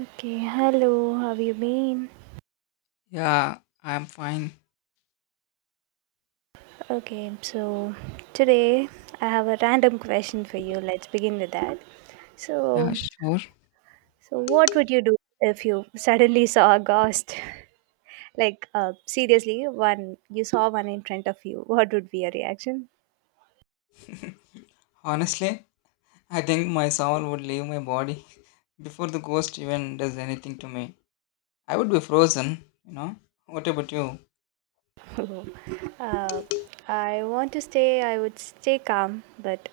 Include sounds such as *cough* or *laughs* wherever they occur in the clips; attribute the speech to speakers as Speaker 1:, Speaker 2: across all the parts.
Speaker 1: Okay, hello, how have you been?
Speaker 2: Yeah, I'm fine.
Speaker 1: Okay, so today I have a random question for you. Let's begin with that.
Speaker 2: Yeah,
Speaker 1: So,
Speaker 2: sure.
Speaker 1: so, what would you do if you suddenly saw a ghost? *laughs* Seriously, one you saw one in front of you. What would be your reaction?
Speaker 2: Honestly, I think my soul would leave my body *laughs* before the ghost even does anything to me. I would be frozen. What about you?
Speaker 1: *laughs* uh, I want to stay. I would stay calm, but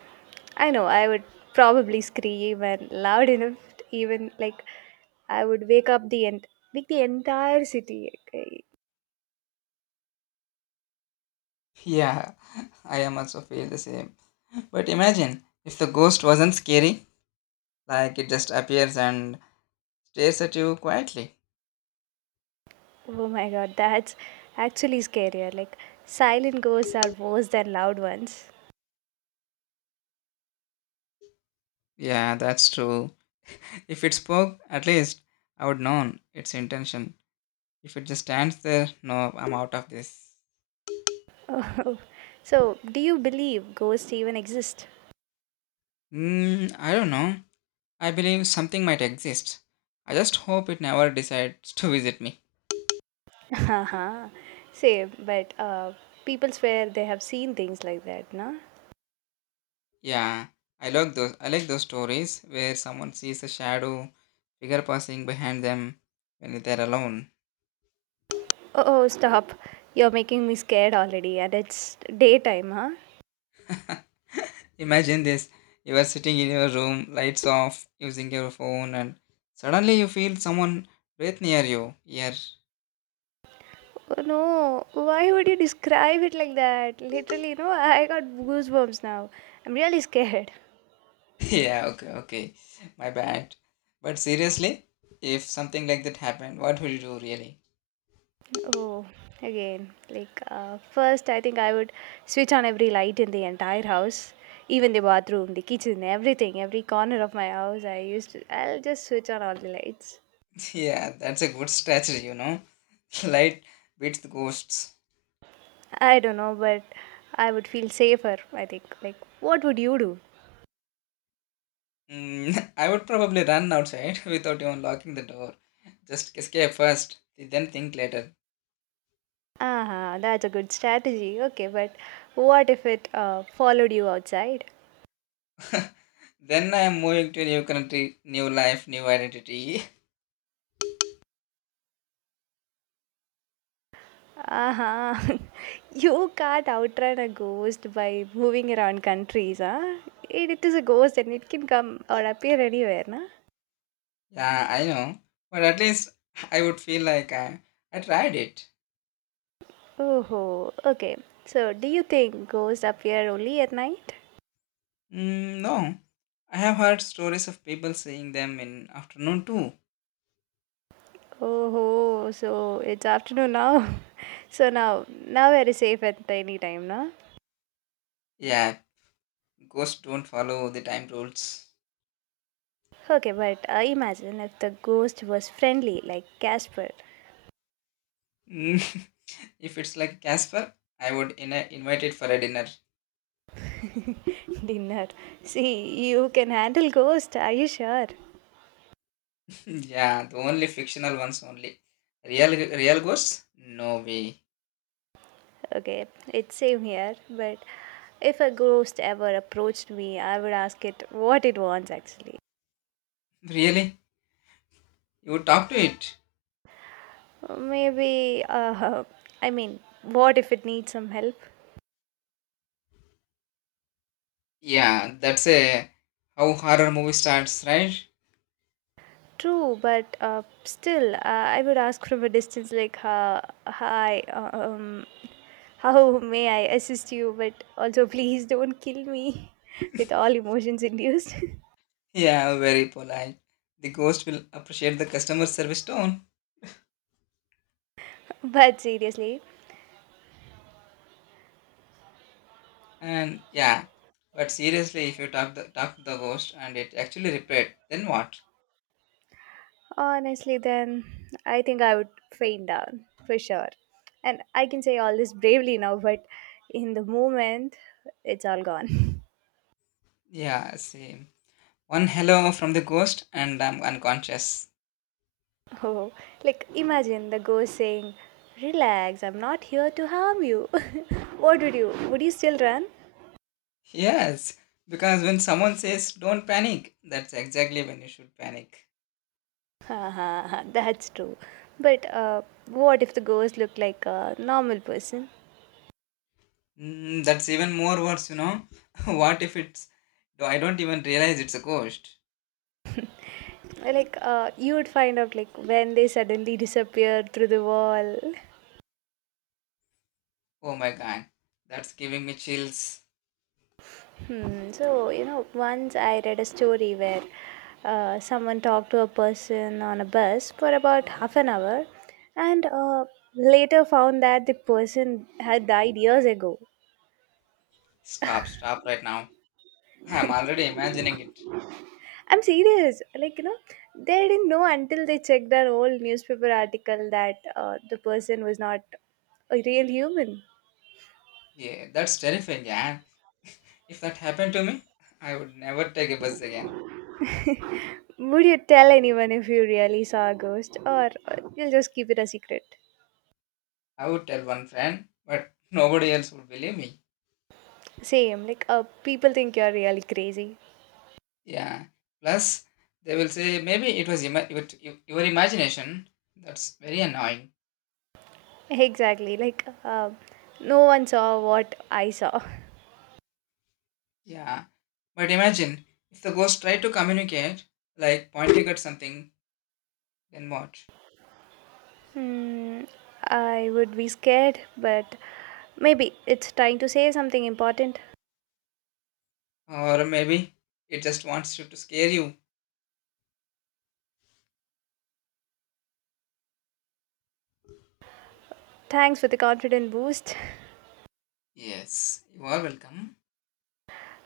Speaker 1: I know I would probably scream and loud enough, even like I would wake the entire city. Okay?
Speaker 2: Yeah, *laughs* I am also feel the same. But imagine if the ghost wasn't scary, like it just appears and stares at you quietly.
Speaker 1: Oh my god, that's actually scarier. Like, silent ghosts are worse than loud ones.
Speaker 2: Yeah, that's true. If it spoke, at least I would know its intention. If it just stands there, no, I'm out of this.
Speaker 1: Oh, so, do you believe ghosts even exist?
Speaker 2: I don't know. I believe something might exist. I just hope it never decides to visit me.
Speaker 1: *laughs* Haha, same, but people swear they have seen things like that, no?
Speaker 2: Yeah, I like those stories where someone sees a shadow figure passing behind them when they're alone.
Speaker 1: Oh, oh, stop. You're making me scared already, and it's daytime, huh?
Speaker 2: Imagine this: you are sitting in your room, lights off, using your phone, and suddenly you feel someone breathe near you. Yeah,
Speaker 1: Oh no, why would you describe it like that? Literally, no, I got goosebumps now. I'm really scared.
Speaker 2: *laughs* yeah. Okay, okay. My bad. But seriously, if something like that happened, what would you do really?
Speaker 1: Oh, again, first, I think I would switch on every light in the entire house, even the bathroom, the kitchen, everything, every corner of my house. I'll just switch on all the lights.
Speaker 2: Yeah, that's a good strategy. *laughs* Light beats the ghosts.
Speaker 1: I don't know, but I would feel safer, I think. Like, what would you do?
Speaker 2: *laughs* I would probably run outside *laughs* without even locking the door. Just escape first, then think later.
Speaker 1: Ah, that's a good strategy. Okay, but what if it followed you outside?
Speaker 2: Then I am moving to a new country, new life, new identity. *laughs*
Speaker 1: Uh-huh. *laughs* You can't outrun a ghost by moving around countries, huh? It is a ghost and it can come or appear anywhere, na?
Speaker 2: Yeah, I know. But at least *laughs* I would feel like I tried it.
Speaker 1: Oh, okay. So, do you think ghosts appear only at night?
Speaker 2: Mm, no, I have heard stories of people seeing them in afternoon too.
Speaker 1: Oh, so it's afternoon now. *laughs* So now we're safe at any time, na?
Speaker 2: Yeah, ghosts don't follow the time rules.
Speaker 1: Okay, but imagine if the ghost was friendly, like Casper.
Speaker 2: *laughs* If it's like Casper, I would in invite it for a dinner.
Speaker 1: *laughs* Dinner. See, you can handle ghost. Are you sure?
Speaker 2: *laughs* Yeah, the only fictional ones only. Real ghosts? No way. *laughs*
Speaker 1: Okay, it's same here, but if a ghost ever approached me, I would ask it what it wants actually.
Speaker 2: Really? You would talk to it?
Speaker 1: Maybe, *laughs* I mean, what if it needs some help?
Speaker 2: Yeah, that's a how horror movie starts, right?
Speaker 1: True, but still, I would ask from a distance, hi, how may I assist you? But also, *laughs* please don't kill me *laughs* with all emotions induced.
Speaker 2: *laughs* Yeah, very polite. The ghost will appreciate the customer service tone.
Speaker 1: *laughs* But seriously,
Speaker 2: And yeah, but seriously, if you talk to the ghost and it actually replied, then what?
Speaker 1: honestly, then I think I would faint down for sure. And I can say all this bravely now, but in the moment, it's all gone.
Speaker 2: Yeah, same. One hello from the ghost and I'm unconscious.
Speaker 1: *laughs* Oh, like imagine the ghost saying, "Relax, I'm not here to harm you." *laughs* what would you? Would you still run?
Speaker 2: Yes, because when someone says don't panic, that's exactly when you should panic.
Speaker 1: *laughs* Haha, that's true. But what if the ghost looked like a normal person?
Speaker 2: That's even more worse. *laughs* What if it's. No, I don't even realize it's a ghost.
Speaker 1: You would find out like when they suddenly disappeared through the wall.
Speaker 2: Oh my god, that's giving me chills.
Speaker 1: Hmm. So, you know, once I read a story where someone talked to a person on a bus for about half an hour and later found that the person had died years ago.
Speaker 2: Stop, stop right now. I'm already imagining it.
Speaker 1: I'm serious. Like, you know, they didn't know until they checked an old newspaper article that the person was not a real human.
Speaker 2: Yeah, that's terrifying, yeah. If that happened to me, I would never take a bus again.
Speaker 1: Would you tell anyone if you really saw a ghost or you'll just keep it a secret?
Speaker 2: I would tell one friend, but nobody else would believe me.
Speaker 1: Same. People think you're really crazy.
Speaker 2: Yeah. Plus, they will say maybe it was your imagination. That's very annoying.
Speaker 1: Exactly. No one saw what I saw.
Speaker 2: Yeah. But imagine if the ghost tried to communicate, like pointing at something, then what?
Speaker 1: Hmm, I would be scared, but maybe it's trying to say something important.
Speaker 2: Or maybe it just wants you to scare you.
Speaker 1: Thanks for the confident boost.
Speaker 2: Yes, you are welcome.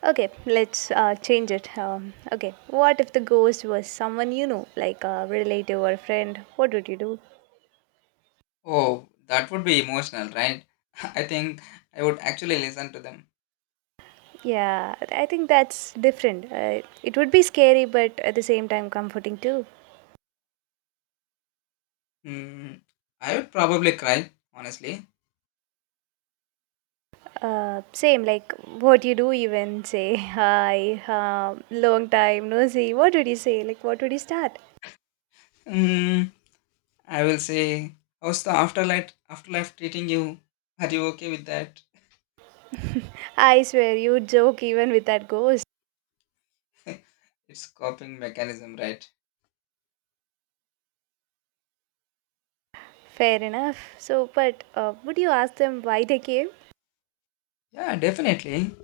Speaker 1: Okay, let's change it. Okay, what if the ghost was someone you know, like a relative or a friend? What would you do?
Speaker 2: Oh, that would be emotional, right? *laughs* I think I would actually listen to them.
Speaker 1: Yeah, I think that's different. It would be scary, but at the same time, comforting too.
Speaker 2: Hmm. I would probably cry, honestly.
Speaker 1: Same like what you do even say, *laughs* hi, long time no see. What would you say? Like, what would you start?
Speaker 2: Hmm. I will say, how's the afterlife treating you? Are you okay with that?
Speaker 1: I swear you joke even with that ghost.
Speaker 2: *laughs* It's coping mechanism, right?
Speaker 1: Fair enough, so but would you ask them why they came?
Speaker 2: Yeah, definitely.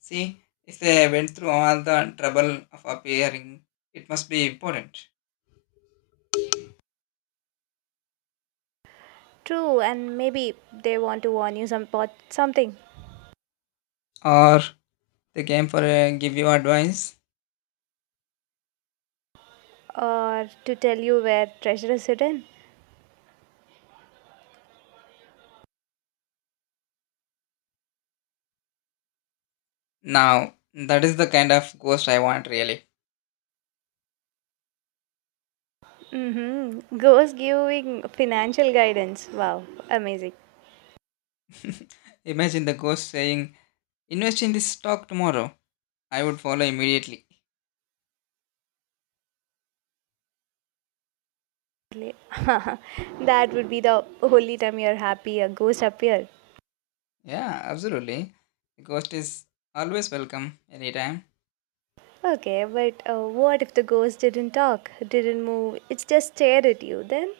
Speaker 2: See, if they went through all the trouble of appearing, it must be important.
Speaker 1: True, and maybe they want to warn you something,
Speaker 2: Or they came for a give you advice.
Speaker 1: or to tell you where treasure is hidden.
Speaker 2: Now that is the kind of ghost I want really.
Speaker 1: Mm-hmm. Ghost giving financial guidance, wow, amazing.
Speaker 2: *laughs* Imagine the ghost saying, invest in this stock tomorrow. I would follow immediately.
Speaker 1: *laughs* That would be the only time you're happy a ghost appear.
Speaker 2: Yeah, absolutely. The ghost is always welcome anytime.
Speaker 1: Okay, but what if the ghost didn't talk, didn't move, it just stared at you then?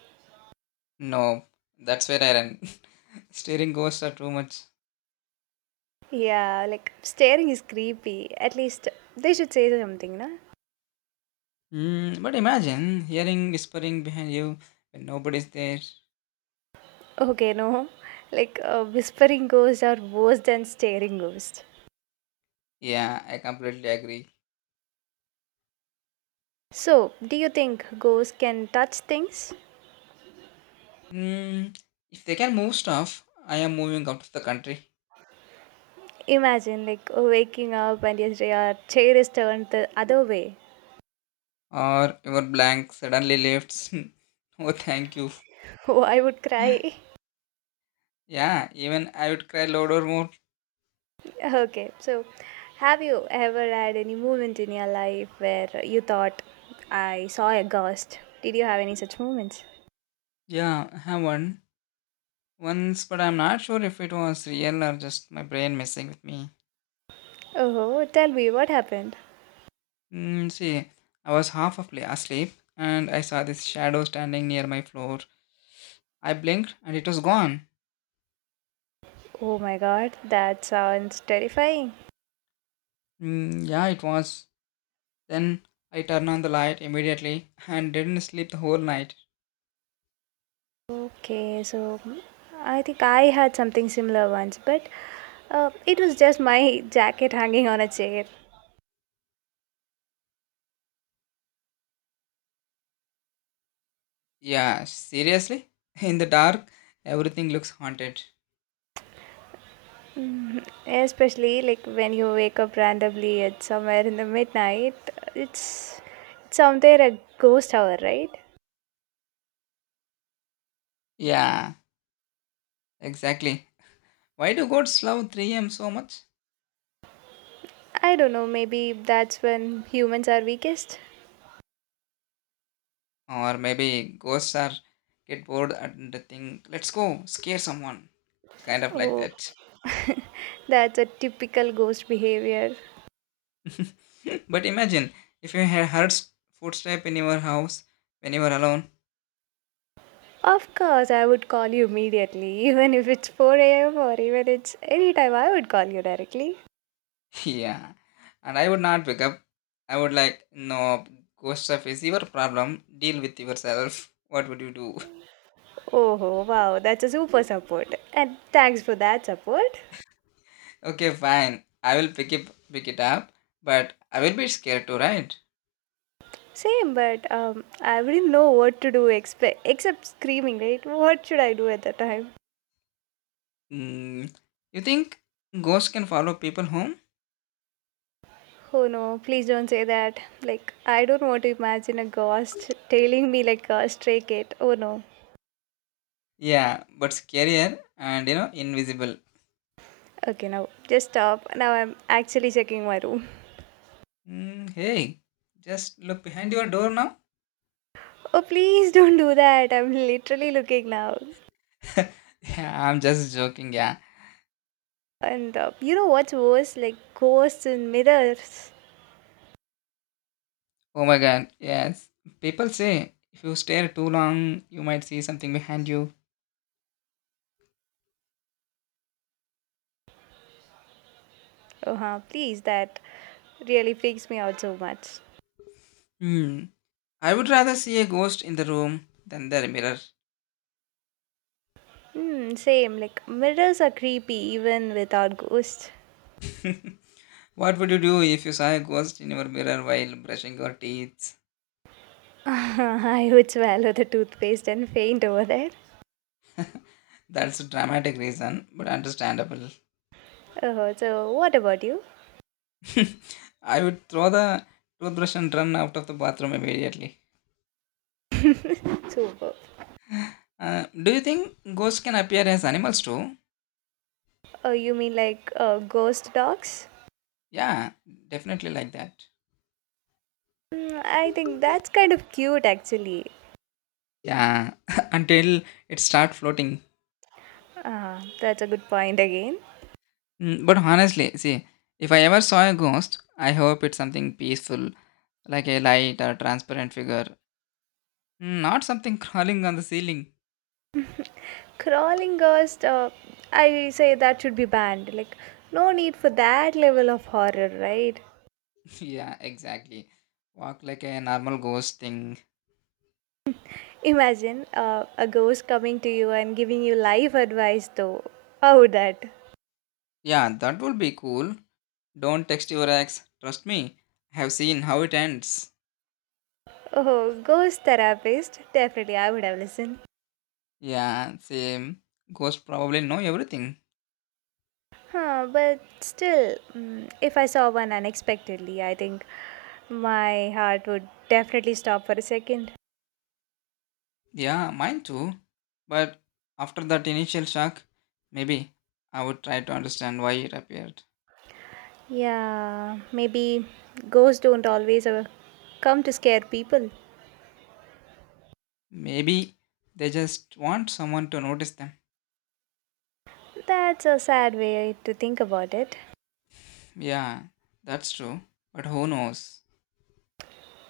Speaker 2: No, that's where I ran. *laughs* Steering ghosts are too much.
Speaker 1: Yeah, like staring is creepy. At least they should say something, na?
Speaker 2: But imagine hearing whispering behind you when nobody's there.
Speaker 1: Okay, no. Whispering ghosts are worse than staring ghosts.
Speaker 2: Yeah, I completely agree.
Speaker 1: So, do you think ghosts can touch things?
Speaker 2: Mm, if they can move stuff, I am moving out of the country.
Speaker 1: Imagine like waking up and yes, your chair is turned the other way.
Speaker 2: Or your blank suddenly lifts. *laughs* Oh, thank you.
Speaker 1: *laughs* Oh, I would cry.
Speaker 2: Yeah, even I would cry louder more.
Speaker 1: Okay, so have you ever had any moment in your life where you thought, I saw a ghost? Did you have any such moments?
Speaker 2: Yeah, I have one. Once, but I'm not sure if it was real or just my brain messing with me.
Speaker 1: Oh, tell me what happened.
Speaker 2: See, I was half asleep and I saw this shadow standing near my floor. I blinked and it was gone.
Speaker 1: Oh my god, that sounds terrifying.
Speaker 2: Mm, yeah, it was. Then I turned on the light immediately and didn't sleep the whole night.
Speaker 1: Okay, so I think I had something similar once, but it was just my jacket hanging on a chair.
Speaker 2: Yeah, seriously? *laughs* In the dark, everything looks haunted.
Speaker 1: Especially like when you wake up randomly at somewhere in the midnight, it's it's somewhere a ghost hour, right?
Speaker 2: Yeah, exactly. Why do ghosts love 3 a.m. so much?
Speaker 1: I don't know, maybe that's when humans are weakest.
Speaker 2: Or maybe ghosts are get bored and think, let's go, scare someone. Kind of like
Speaker 1: Oh,
Speaker 2: that.
Speaker 1: *laughs* that's a typical ghost behavior.
Speaker 2: *laughs* But imagine if you heard footstep in your house when you were alone.
Speaker 1: Of course, I would call you immediately, *laughs* even if it's 4 a.m. or even it's any time, I would call you directly.
Speaker 2: *laughs* Yeah. And I would not wake up. I would like, no, ghost stuff is your problem. Deal with yourself. What would you do?
Speaker 1: Oh, wow, that's a super support. And thanks for that support.
Speaker 2: *laughs* Okay, fine. I will pick it up, but I will be scared too, right?
Speaker 1: Same, but I wouldn't know what to do except screaming, right? What should I do at the time?
Speaker 2: Mm, you think ghosts can follow people home?
Speaker 1: Oh no, please don't say that. Like, I don't want to imagine a ghost tailing me like a stray cat. Oh no.
Speaker 2: Yeah, but scarier and invisible.
Speaker 1: Okay, now just stop. Now I'm actually checking my room. *laughs*
Speaker 2: Hey, just look behind your door now.
Speaker 1: Oh, please don't do that. I'm literally looking now.
Speaker 2: *laughs* Yeah, I'm just joking. Yeah.
Speaker 1: And you know what's worse? Like, ghosts in mirrors.
Speaker 2: Oh my god, yes. People say if you stare too long, you might see something behind you.
Speaker 1: Oh, huh, please, that really freaks me out so much.
Speaker 2: Hmm. I would rather see a ghost in the room than the mirror.
Speaker 1: Hmm, same. Like, mirrors are creepy even without ghosts.
Speaker 2: What would you do if you saw a ghost in your mirror while brushing your teeth?
Speaker 1: *laughs* I would swallow the toothpaste and faint over there.
Speaker 2: That's a dramatic reason, but understandable.
Speaker 1: Oh, so what about you?
Speaker 2: *laughs* I would throw the toothbrush and run out of the bathroom immediately.
Speaker 1: *laughs* Super.
Speaker 2: Do you think ghosts can appear as animals too?
Speaker 1: Oh, you mean ghost dogs?
Speaker 2: Yeah, definitely like that.
Speaker 1: Mm, I think that's kind of cute actually.
Speaker 2: Yeah, *laughs* until it start floating.
Speaker 1: Ah, that's a good point again.
Speaker 2: But honestly, see, if I ever saw a ghost, I hope it's something peaceful, like a light or transparent figure, not something *laughs* crawling on the ceiling.
Speaker 1: Crawling ghost, I say that should be banned. Like, no need for that level of horror, right?
Speaker 2: *laughs* Yeah, exactly. Walk like a normal ghost thing.
Speaker 1: Imagine a ghost coming to you and giving you life advice, though. How would that?
Speaker 2: Yeah, that would be cool. Don't text your ex. Trust me, I have seen how it ends.
Speaker 1: Oh, ghost therapist. Definitely, I would have listened.
Speaker 2: Yeah, same. Ghosts probably know everything.
Speaker 1: Huh, but still, mm, if I saw one unexpectedly, I think my heart would definitely stop for a second.
Speaker 2: Yeah, mine too. But after that initial shock, maybe I would try to understand why it appeared.
Speaker 1: Yeah, maybe ghosts don't always come to scare people.
Speaker 2: Maybe they just want someone to notice them.
Speaker 1: That's a sad way to think about it.
Speaker 2: Yeah, that's true. But who knows?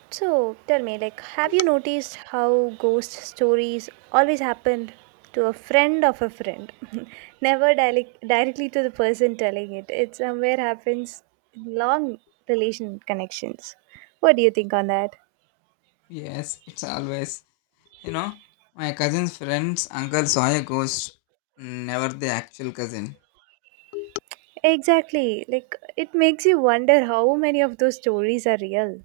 Speaker 1: So tell me, like, have you noticed how ghost stories always happen to a friend of a friend? *laughs* Never direct, directly to the person telling it. It somewhere happens in long relation connections. What do you think on that?
Speaker 2: Yes, it's always. You know, my cousin's friend's uncle saw a ghost, never the actual cousin.
Speaker 1: Exactly. Like, it makes you wonder how many of those stories are real.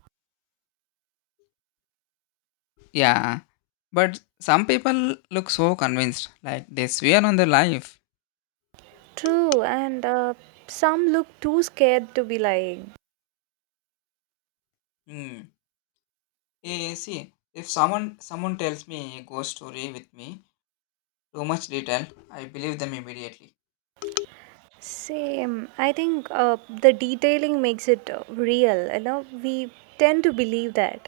Speaker 2: Yeah, but some people look so convinced, like they swear on their life.
Speaker 1: True, and some look too scared to be lying.
Speaker 2: Hmm. See, if someone tells me a ghost story with me too much detail, I believe them immediately.
Speaker 1: Same. I think the detailing makes it real. You know, we tend to believe that.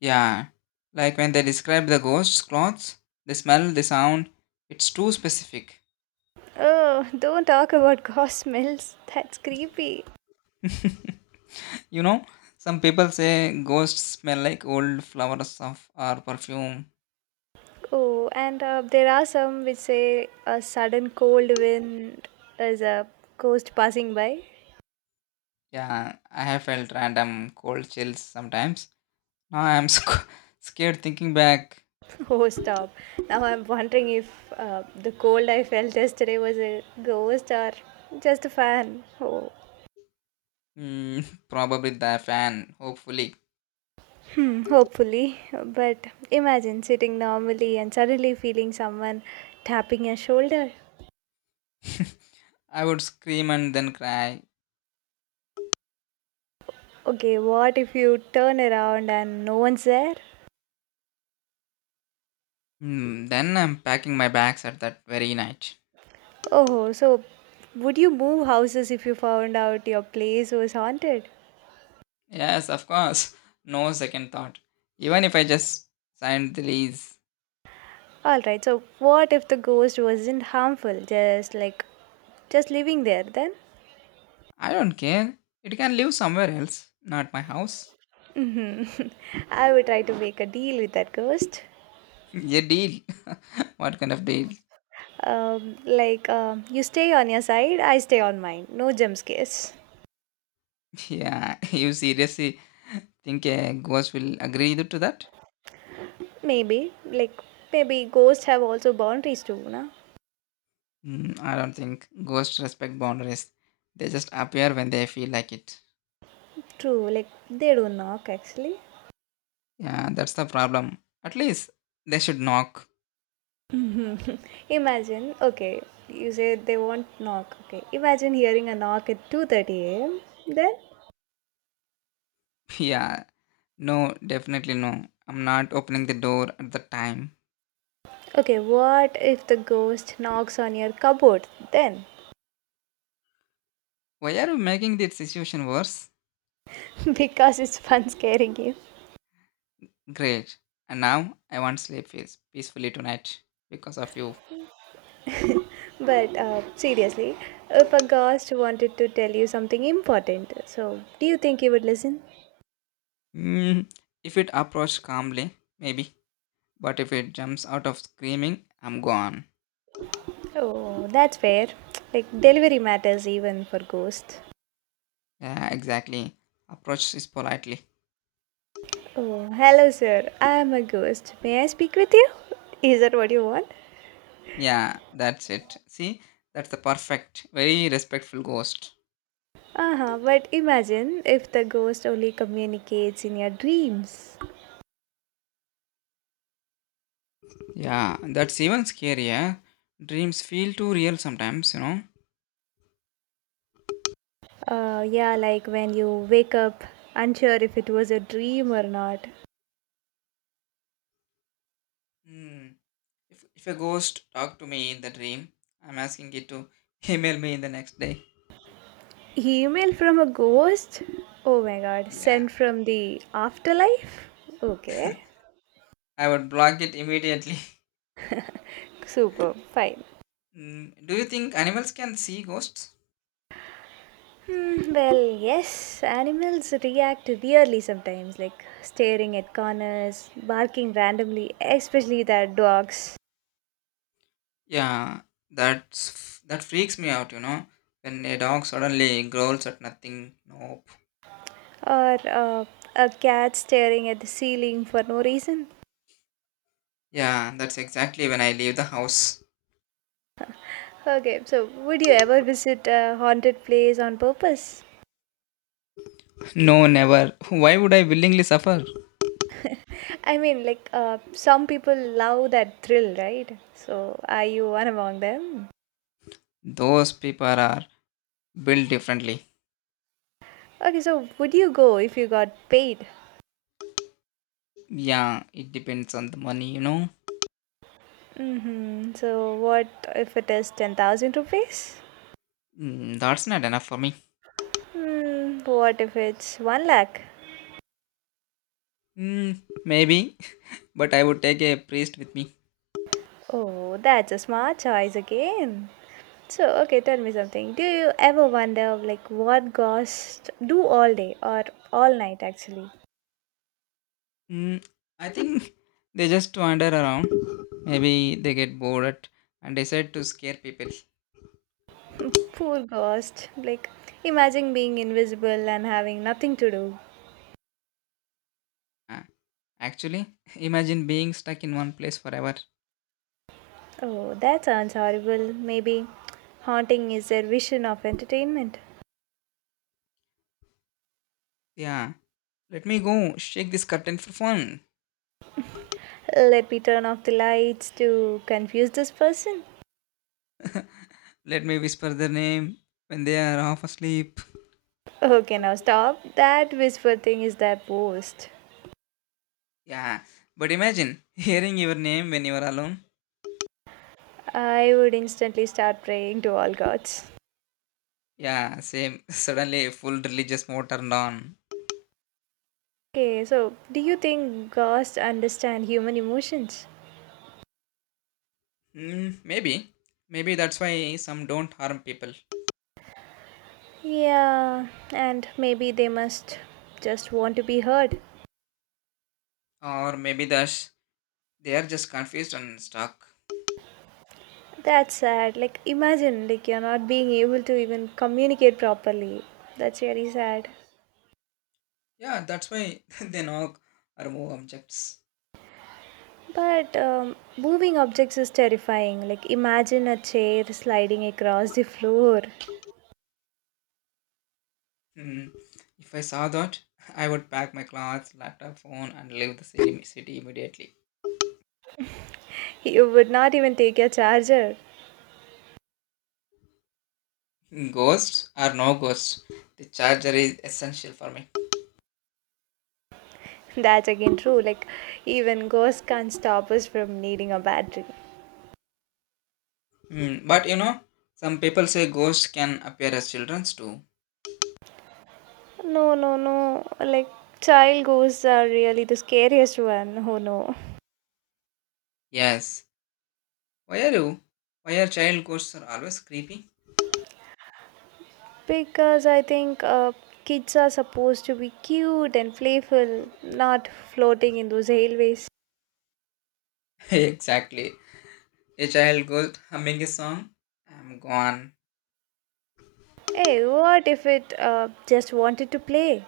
Speaker 2: Yeah, like when they describe the ghost's clothes, the smell, the sound, it's too specific.
Speaker 1: Oh, don't talk about *laughs* ghost smells. That's creepy.
Speaker 2: You know, some people say ghosts smell like old flowers of or perfume.
Speaker 1: Oh, and there are some which say a sudden cold wind is a ghost passing by.
Speaker 2: Yeah, I have felt random cold chills sometimes. Now I'm *laughs* scared thinking back.
Speaker 1: *laughs* Oh, stop. Now I'm wondering if the cold I felt yesterday was a ghost or just a fan. Oh.
Speaker 2: *laughs* Probably the fan, hopefully.
Speaker 1: Hmm, hopefully. But imagine sitting normally and suddenly feeling someone tapping your shoulder.
Speaker 2: *laughs* I would scream and then cry.
Speaker 1: Okay, what if you turn around and no one's there?
Speaker 2: Then I'm packing my bags at that very night.
Speaker 1: Oh, so would you move houses if you found out your place was haunted?
Speaker 2: Yes, of course. *laughs* No second thought. Even if I just signed the lease,
Speaker 1: Alright, so what if the ghost wasn't harmful, just like just living there then?
Speaker 2: I don't care. It can live somewhere else, not my house.
Speaker 1: Hmm. *laughs* I would try to make a deal with that ghost.
Speaker 2: *laughs* Yeah, deal. *laughs* What kind of deal? *laughs*
Speaker 1: Like, you stay on your side, I stay on mine. No jump scares.
Speaker 2: Yeah, *laughs* you seriously think a ghost will agree to that?
Speaker 1: Maybe, like, maybe ghosts have also boundaries too, na?
Speaker 2: I don't think ghosts respect boundaries. They just appear when they feel like it.
Speaker 1: True, like, they don't knock actually.
Speaker 2: Yeah, that's the problem. At least they should knock.
Speaker 1: Mhm. *laughs* Imagine, okay, you say they won't knock, okay. Imagine hearing a knock at 2:30 a.m. Then,
Speaker 2: *laughs* Yeah, no, definitely no. I'm not opening the door at the time.
Speaker 1: okay, what if the ghost knocks on your cupboard then?
Speaker 2: Why are you making this situation worse?
Speaker 1: *laughs* Because it's fun scaring you.
Speaker 2: Great. And now I want sleep peacefully tonight because of you.
Speaker 1: But seriously, if a ghost wanted to tell you something important, so do you think you would listen?
Speaker 2: Mm, if it approached calmly, maybe. But if it jumps out of screaming, I'm gone.
Speaker 1: Oh, that's fair. Like, delivery matters even for ghosts.
Speaker 2: Yeah, exactly. Approach is politely.
Speaker 1: Oh, hello, sir. I am a ghost. May I speak with you? Is that what you want?
Speaker 2: Yeah, that's it. See, that's the perfect, very respectful ghost.
Speaker 1: Uh huh. But imagine if the ghost only communicates in your dreams.
Speaker 2: Yeah, that's even scarier. Dreams feel too real sometimes.
Speaker 1: Yeah, like when you wake up unsure if it was a dream or not.
Speaker 2: Hmm. If a ghost talked to me in the dream, I'm asking it to *laughs* email me in the next day.
Speaker 1: Email from a ghost? Oh my god.
Speaker 2: Yeah,
Speaker 1: Sent from the afterlife? Okay.
Speaker 2: I would block it immediately. *laughs*
Speaker 1: Super. Fine.
Speaker 2: Do you think animals can see ghosts?
Speaker 1: Mm, well, yes, animals react weirdly sometimes, like staring at corners, barking randomly, especially their dogs,
Speaker 2: Yeah, that's that freaks me out, when a dog suddenly growls at nothing. Nope.
Speaker 1: or a cat staring at the ceiling for no reason.
Speaker 2: Yeah, that's exactly when I leave the house.
Speaker 1: Okay, so would you ever visit a haunted place on purpose?
Speaker 2: *laughs* No, never. Why would I willingly suffer?
Speaker 1: *laughs* I mean, some people love that thrill, right? So, are you one among them?
Speaker 2: Those people are built differently.
Speaker 1: Okay, so would you go if you got paid?
Speaker 2: Yeah, it depends on the money.
Speaker 1: Mm-hmm. So, what if it is 10,000 rupees?
Speaker 2: That's not enough for me.
Speaker 1: Hmm, what if it's 1 lakh?
Speaker 2: Mm, Maybe but I would take a priest with me.
Speaker 1: Oh, that's a smart choice again. So, okay, tell me something. Do you ever wonder, like, what ghosts do all day or all night actually?
Speaker 2: Mm, I think *laughs* they just wander around. Maybe they get bored and decide to scare people.
Speaker 1: *laughs* Poor ghost. Like, imagine being invisible and having nothing to do.
Speaker 2: Ah, Actually, *laughs* imagine being stuck in one place forever.
Speaker 1: Oh, that sounds horrible. Maybe haunting is their vision of entertainment.
Speaker 2: Yeah, let me go shake this curtain for fun.
Speaker 1: Let me turn off the lights to confuse this person.
Speaker 2: Let me whisper their name when they are half asleep.
Speaker 1: Okay, now stop. That whisper thing is their post.
Speaker 2: Yeah, but imagine *laughs* hearing your name when you are alone.
Speaker 1: I would instantly start praying to all gods.
Speaker 2: Yeah, same. *laughs* Suddenly, full religious mode turned on.
Speaker 1: Okay, so do you think gods understand human emotions?
Speaker 2: Maybe. Maybe that's why some don't harm people.
Speaker 1: Yeah, and maybe they must just want to be heard.
Speaker 2: Or maybe that's they are just confused and stuck.
Speaker 1: That's sad. Like, imagine, like, you're not being able to even communicate properly. That's really sad.
Speaker 2: Yeah, that's why *laughs* they knock or move objects.
Speaker 1: But moving objects is terrifying. Like, imagine a chair sliding across the floor.
Speaker 2: Hmm. If I saw that, I would pack my clothes, laptop, phone, and leave the city immediately.
Speaker 1: You would not even take your charger.
Speaker 2: Ghosts or no ghosts, the charger is essential for me.
Speaker 1: That's again true. Like, even ghosts can't stop us from needing a battery.
Speaker 2: Hmm. But some people say ghosts can appear as children too.
Speaker 1: No, no, no. Like, child ghosts are really the scariest one. Oh no.
Speaker 2: Yes. Why are you? Why are child ghosts are always creepy?
Speaker 1: Because I think kids are supposed to be cute and playful, not floating in those hallways.
Speaker 2: *laughs* Exactly. A child ghost humming a song. I'm gone.
Speaker 1: Hey, what if it just wanted to play?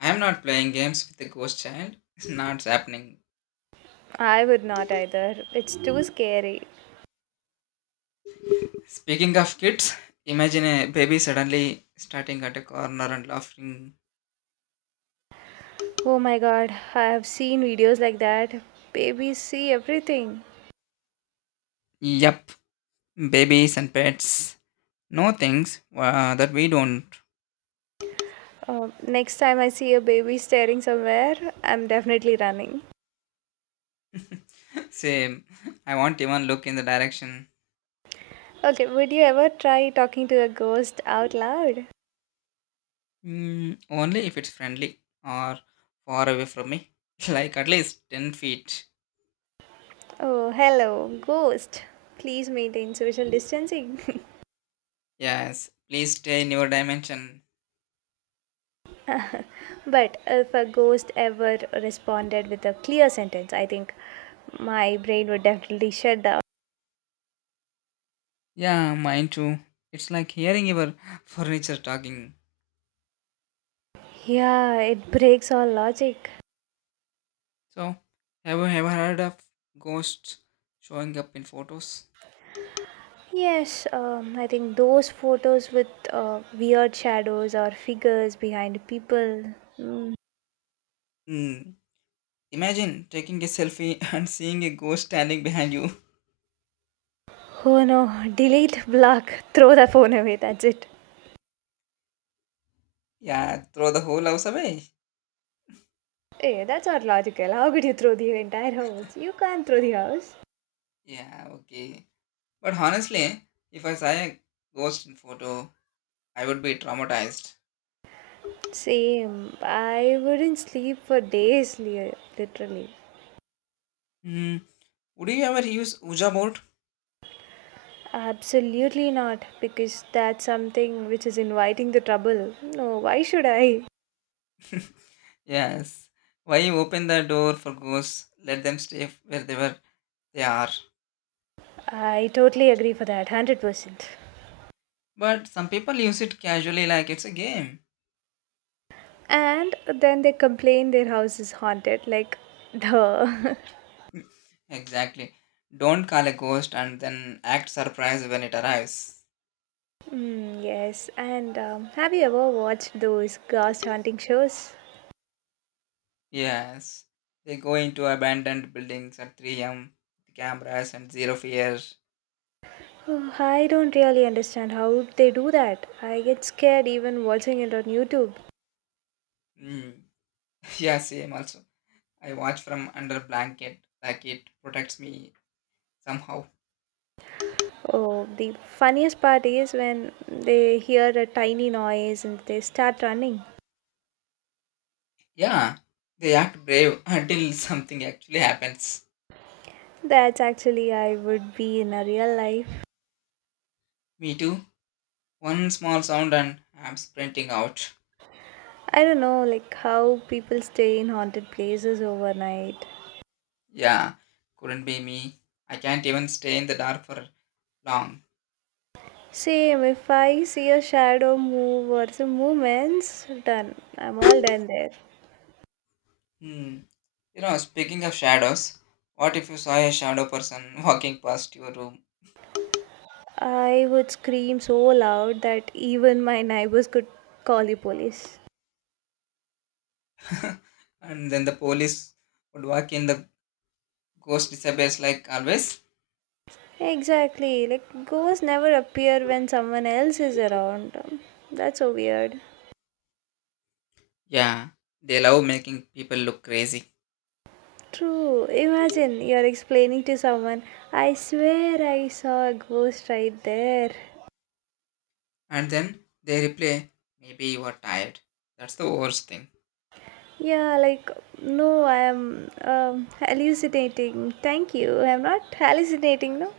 Speaker 2: I'm not playing games with a ghost child. It's not happening.
Speaker 1: I would not either. It's too scary.
Speaker 2: Speaking of kids, imagine a baby suddenly starting at a corner and laughing.
Speaker 1: Oh my god, I have seen videos like that. Babies see everything.
Speaker 2: Yep, babies and pets. No things that we don't.
Speaker 1: Next time I see a baby staring somewhere, I'm definitely running.
Speaker 2: *laughs* Same. I won't even look in the direction.
Speaker 1: Okay, would you ever try talking to a ghost out loud?
Speaker 2: Mm, only if it's friendly or far away from me. *laughs* Like at least 10 feet.
Speaker 1: Oh, hello, ghost. Please maintain social distancing.
Speaker 2: Yes, please stay in your dimension.
Speaker 1: *laughs* But if a ghost ever responded with a clear sentence, I think my brain would definitely shut down.
Speaker 2: Yeah, mine too. It's like hearing your *laughs* furniture talking.
Speaker 1: Yeah, it breaks all logic.
Speaker 2: So, have you ever heard of ghosts showing up in photos?
Speaker 1: Yes, I think those photos with weird shadows or figures behind people. Mm.
Speaker 2: Hmm. Imagine taking a selfie *laughs* and seeing a ghost standing behind you.
Speaker 1: Oh no, delete, block, throw the phone away, that's it.
Speaker 2: Yeah, throw the whole house away.
Speaker 1: Hey, that's not logical. How could you throw the entire house? You can't throw the house.
Speaker 2: Yeah, okay. But honestly, if I saw a ghost in photo, I would be traumatized.
Speaker 1: Same. I wouldn't sleep for days, literally.
Speaker 2: Hmm. Would you ever use Ouija board?
Speaker 1: Absolutely not, because that's something which is inviting the trouble. No, why should I?
Speaker 2: *laughs* Yes. Why you open the door for ghosts? Let them stay where they were. They are.
Speaker 1: I totally agree for that, 100%.
Speaker 2: But some people use it casually, like it's a game.
Speaker 1: And then they complain their house is haunted, like, duh. *laughs*
Speaker 2: Exactly. Don't call a ghost and then act surprised when it arrives.
Speaker 1: Mm, yes, and have you ever watched those ghost hunting shows?
Speaker 2: Yes. They go into abandoned buildings at 3 a.m. with cameras and zero fear.
Speaker 1: Oh, I don't really understand how they do that. I get scared even watching it on YouTube.
Speaker 2: Mm. *laughs* Yeah, same also. I watch from under blanket like it protects me somehow.
Speaker 1: Oh, the funniest part is when they hear a tiny noise and they start running.
Speaker 2: Yeah. They act brave *laughs* until something actually happens.
Speaker 1: That's actually I would be in a real life.
Speaker 2: Me too. One small sound and I'm sprinting out.
Speaker 1: I don't know, like how people stay in haunted places overnight.
Speaker 2: Yeah. Couldn't be me. I can't even stay in the dark for long.
Speaker 1: Same, if I see a shadow move or some movements, done. I'm all done there.
Speaker 2: Hmm. You know, speaking of shadows, what if you saw a shadow person *laughs* walking past your room
Speaker 1: I would scream so loud that even my neighbors could call the police.
Speaker 2: and then the police would walk in, the ghost disappears like always?
Speaker 1: Exactly, like ghosts never appear when someone else is around. That's so weird.
Speaker 2: Yeah, they love making people look crazy.
Speaker 1: True, imagine you're explaining to someone, I swear I saw a ghost right there.
Speaker 2: And then they replay, maybe you are tired. That's the worst thing.
Speaker 1: Yeah, like, no, I am hallucinating. Thank you, I'm not hallucinating, no?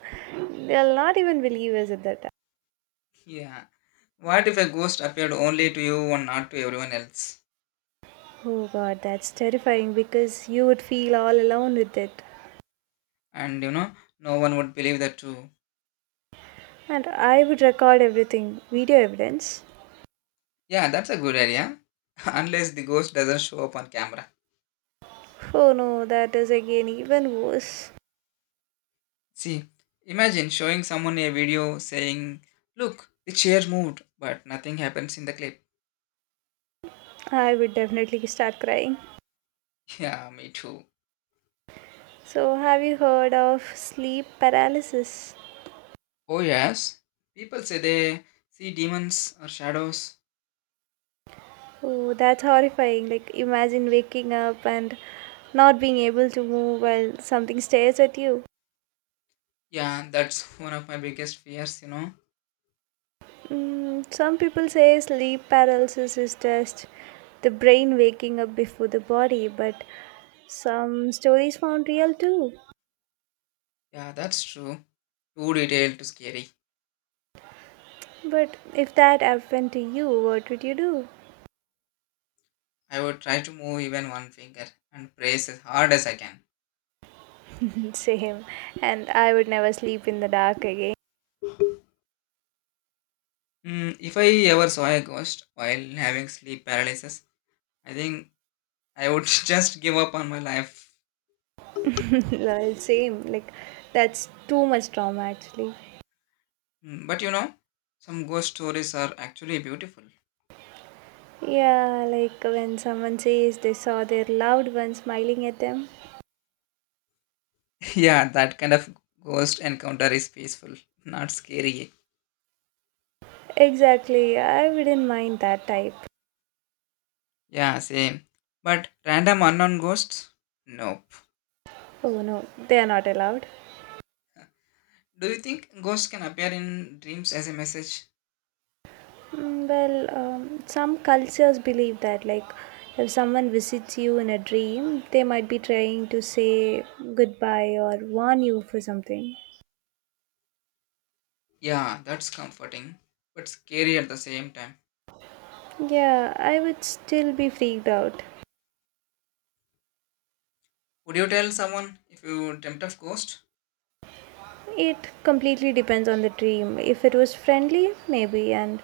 Speaker 1: They'll not even believe us at that time.
Speaker 2: Yeah. What if a ghost appeared only to you and not to everyone else?
Speaker 1: Oh god, that's terrifying because you would feel all alone with it.
Speaker 2: And you know, no one would believe that too.
Speaker 1: And I would record everything video evidence.
Speaker 2: Yeah, that's a good idea. *laughs* Unless the ghost doesn't show up on camera.
Speaker 1: Oh no, that is again even worse.
Speaker 2: See, imagine showing someone a video saying, "Look, the chair moved," but nothing happens in the clip.
Speaker 1: I would definitely start crying.
Speaker 2: *laughs* Yeah, me too.
Speaker 1: So, have you heard of sleep paralysis?
Speaker 2: Oh, yes. People say they see demons or shadows.
Speaker 1: Oh, that's horrifying. Like, imagine waking up and not being able to move while something stares at you.
Speaker 2: Yeah, that's *laughs* one of my biggest fears, you know.
Speaker 1: Mm, some people say sleep paralysis is just the brain waking up before the body, but some stories found real too.
Speaker 2: Yeah, that's true. Too detailed, too scary.
Speaker 1: But if that happened to you, what would you do?
Speaker 2: I would try to move even one finger and brace as hard as I can.
Speaker 1: *laughs* Same. And I would never sleep in the dark again.
Speaker 2: Mm, if I ever saw a ghost while having sleep paralysis, I think I would *laughs* just give up on my life.
Speaker 1: *laughs* Lol, same. Like, that's too much trauma actually.
Speaker 2: Mm, but you know, some ghost stories are actually beautiful.
Speaker 1: Yeah, like when someone says they saw their loved one smiling at them.
Speaker 2: *laughs* Yeah, that kind of ghost encounter is peaceful, not scary.
Speaker 1: Exactly, I wouldn't mind that type.
Speaker 2: Yeah, same. But random unknown ghosts? Nope.
Speaker 1: Oh no, they are not allowed.
Speaker 2: Do you think ghosts can appear in dreams as a message?
Speaker 1: Mm, well, some cultures believe that, like, if someone visits you in a dream, they might be trying to say goodbye or warn you for something.
Speaker 2: Yeah, that's comforting, but scary at the same time.
Speaker 1: Yeah, I would still be freaked out.
Speaker 2: Would you tell someone if you dreamt of ghost?
Speaker 1: It completely depends on the dream. If it was friendly, maybe, and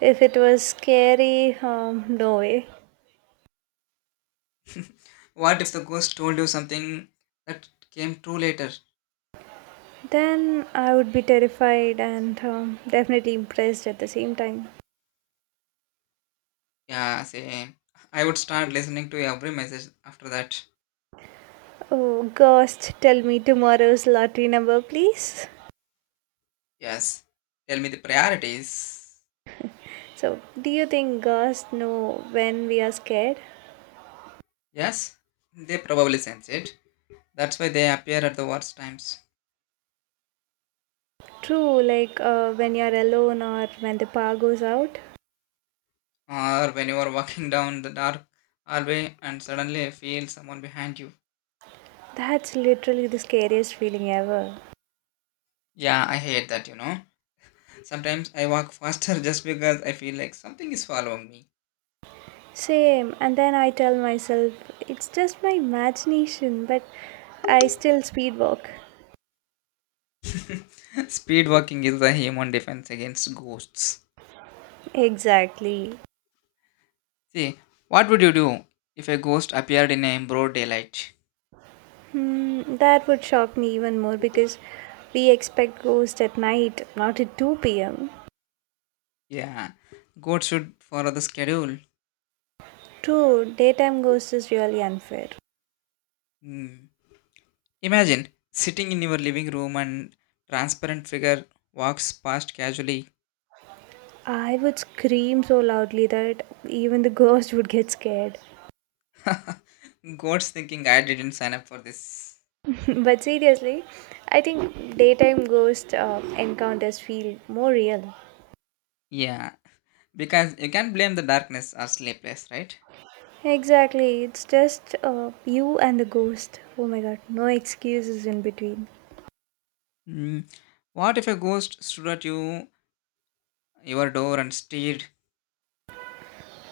Speaker 1: if it was scary, no way.
Speaker 2: What if the ghost told you something that came true later?
Speaker 1: Then I would be terrified and definitely impressed at the same time.
Speaker 2: Yeah, same. I would start listening to every message after that.
Speaker 1: Oh, ghost, tell me tomorrow's lottery number, please.
Speaker 2: Yes. Tell me the priorities.
Speaker 1: So, do you think girls know when we are scared?
Speaker 2: Yes, they probably sense it. That's why they appear at the worst times.
Speaker 1: True, like when you're alone or when the power goes out.
Speaker 2: Or when you are walking *laughs* down the dark hallway and suddenly feel someone behind you.
Speaker 1: That's literally the scariest feeling ever.
Speaker 2: Yeah, I hate that, you know. Sometimes I walk faster *laughs* just because I feel like something is following me.
Speaker 1: Same, and then I tell myself it's just my imagination, but I still speed walk.
Speaker 2: *laughs* Speed walking is the human defense against ghosts.
Speaker 1: Exactly.
Speaker 2: See, what would you do if a ghost appeared in a broad daylight?
Speaker 1: Hmm, that would shock me even more because we expect ghosts at night, not at 2 pm.
Speaker 2: Yeah, ghosts should follow the schedule.
Speaker 1: True, daytime ghosts is really unfair.
Speaker 2: Hmm. Imagine sitting in your living room and transparent figure walks past casually.
Speaker 1: I would scream so loudly that even the ghost would get scared.
Speaker 2: *laughs* Goats thinking I didn't sign up for this.
Speaker 1: *laughs* But seriously, I think daytime ghost encounters feel more real.
Speaker 2: Yeah, because you can't blame the darkness or sleepless, right?
Speaker 1: Exactly, it's just you and the ghost. Oh my god, no excuses in between.
Speaker 2: Mm. What if a ghost stood at you, your door and stared?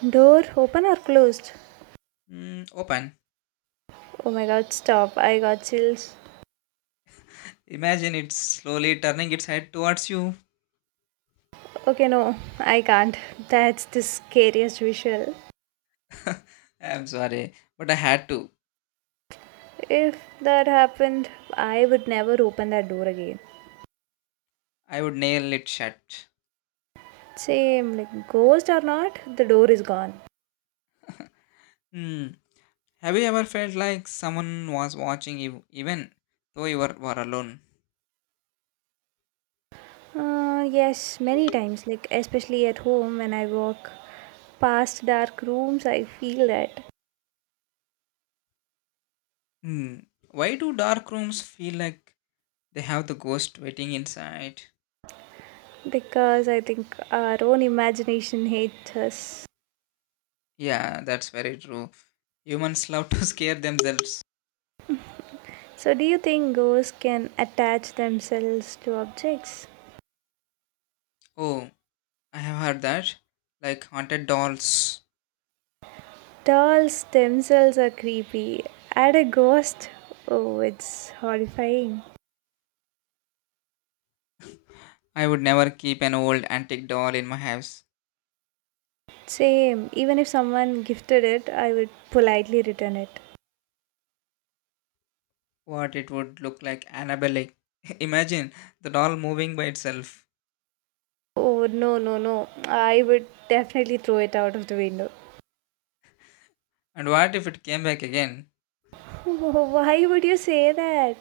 Speaker 1: Door open or closed?
Speaker 2: Mm, open.
Speaker 1: Oh my god, stop. I got chills.
Speaker 2: Imagine it slowly turning its head towards you.
Speaker 1: Okay, no, I can't. *laughs* That's the scariest visual.
Speaker 2: *laughs* I'm sorry, but I had to.
Speaker 1: If that happened, I would never open that door again.
Speaker 2: I would nail it shut.
Speaker 1: Same, like ghost or not, the door is gone.
Speaker 2: Hmm. Have you ever felt like someone was watching you even though you were alone?
Speaker 1: Yes, many times, like especially at home when I walk past dark rooms, I feel that
Speaker 2: Hmm. Why do dark rooms feel like they have the ghost waiting inside?
Speaker 1: because I think our own imagination hates us.
Speaker 2: Yeah, that's very true. Humans love to *laughs* scare themselves.
Speaker 1: So, do you think ghosts can attach themselves to objects?
Speaker 2: Oh, I have heard that. Like haunted dolls.
Speaker 1: Dolls themselves are creepy. Add a ghost, oh, it's horrifying.
Speaker 2: I would never keep an old antique doll in my house.
Speaker 1: Same, even if someone gifted it, I would politely return it.
Speaker 2: What it would look like Annabelle. *laughs* Imagine the doll moving by itself.
Speaker 1: Oh, no, no, no. I would definitely throw it out of the window.
Speaker 2: And what if it came back again?
Speaker 1: *laughs* Why would you say that?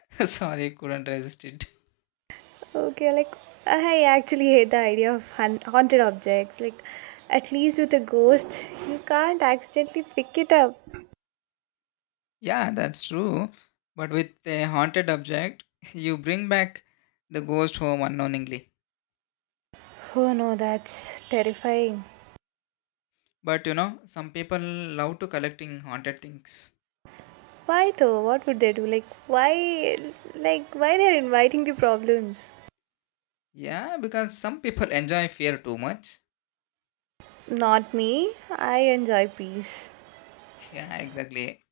Speaker 2: *laughs* Sorry, couldn't resist it.
Speaker 1: Okay, like, I actually hate the idea of haunted objects. Like, at least with a ghost, you can't accidentally pick it up.
Speaker 2: Yeah, that's true. But with a haunted object, *laughs* you bring back the ghost home unknowingly.
Speaker 1: Oh, no, that's terrifying.
Speaker 2: But you know, some people love to collecting haunted things.
Speaker 1: Why though? What would they do? Like, why? Like, why they're inviting the problems?
Speaker 2: Yeah, because some people *laughs* enjoy fear too much. *laughs*
Speaker 1: Not me. I enjoy peace.
Speaker 2: Yeah, exactly.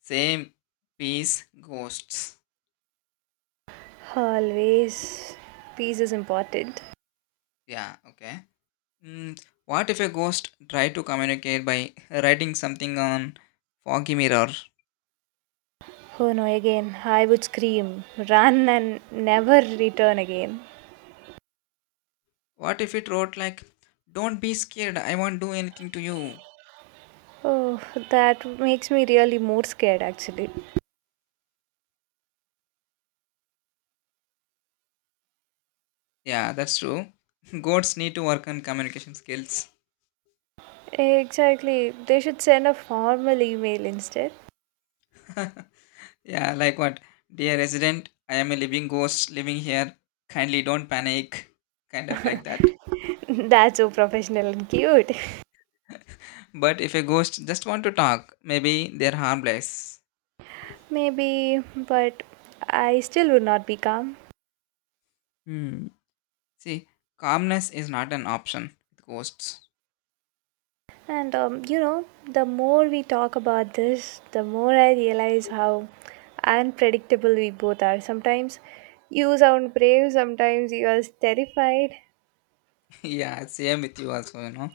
Speaker 2: Same piece, ghosts.
Speaker 1: Always. Peace is important.
Speaker 2: Yeah, okay. Mm, what if a ghost tried to communicate by *laughs* writing something on foggy mirror?
Speaker 1: Oh no, again, I would scream, run, and never return again.
Speaker 2: What if it wrote like, "Don't be scared. I won't do anything to you."
Speaker 1: Oh, that makes me really more scared actually.
Speaker 2: Yeah, that's true. *laughs* Goats need to work on communication skills.
Speaker 1: Exactly, they should send a formal email instead.
Speaker 2: *laughs* Yeah, like what? Dear resident, I am a living ghost living here. Kindly don't panic. Kind of like that.
Speaker 1: *laughs* That's so professional and cute.
Speaker 2: But if a ghost just want to talk, maybe they're harmless.
Speaker 1: *laughs* Maybe, but I still would not be calm.
Speaker 2: Hmm. See, calmness is not an option with ghosts.
Speaker 1: And you know, the more we talk about this, the more I realize how unpredictable we both are. Sometimes you sound brave, sometimes you are terrified.
Speaker 2: *laughs* Yeah, same with you also, you know.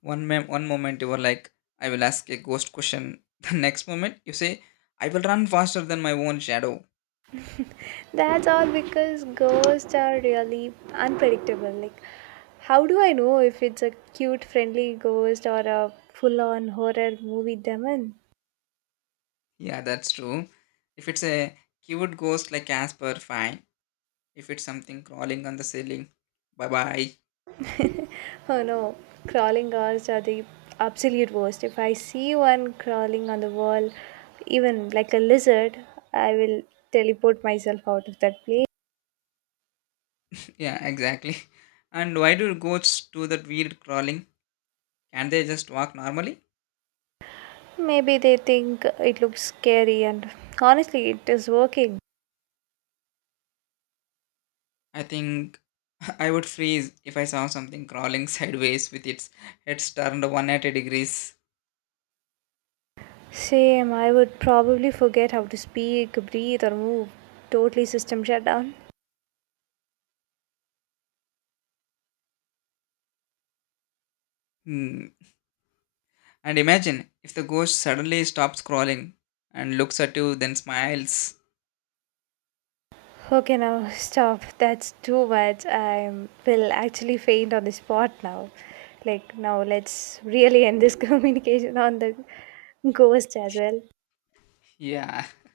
Speaker 2: One moment you were like, I will ask a ghost question. *laughs* The next moment you say, I will run faster than my own shadow.
Speaker 1: That's all because ghosts are really unpredictable. Like, how do I know if it's a cute, friendly ghost or a full on horror movie demon?
Speaker 2: Yeah, that's true. If it's a cute ghost like Casper, fine. If it's something crawling on the ceiling, bye bye.
Speaker 1: Oh no, crawling ghosts are the absolute worst. If I see one crawling on the wall, even like a lizard, I will teleport myself out of that place.
Speaker 2: *laughs* Yeah, exactly. And why do goats do that weird crawling? Can't they just walk normally?
Speaker 1: Maybe they think it looks scary, and honestly, it is working.
Speaker 2: I think *laughs* I would freeze if I saw something crawling *laughs* sideways with its head turned 180 degrees.
Speaker 1: Same, I would probably forget how to speak, breathe, or move. Totally system shutdown.
Speaker 2: Hmm. And imagine if the ghost suddenly stops crawling and looks at you, then smiles.
Speaker 1: Okay, now stop. That's too much. I will actually faint on the spot now. Like, now let's really end this *laughs* communication on the ghost as well.
Speaker 2: *laughs* Yeah,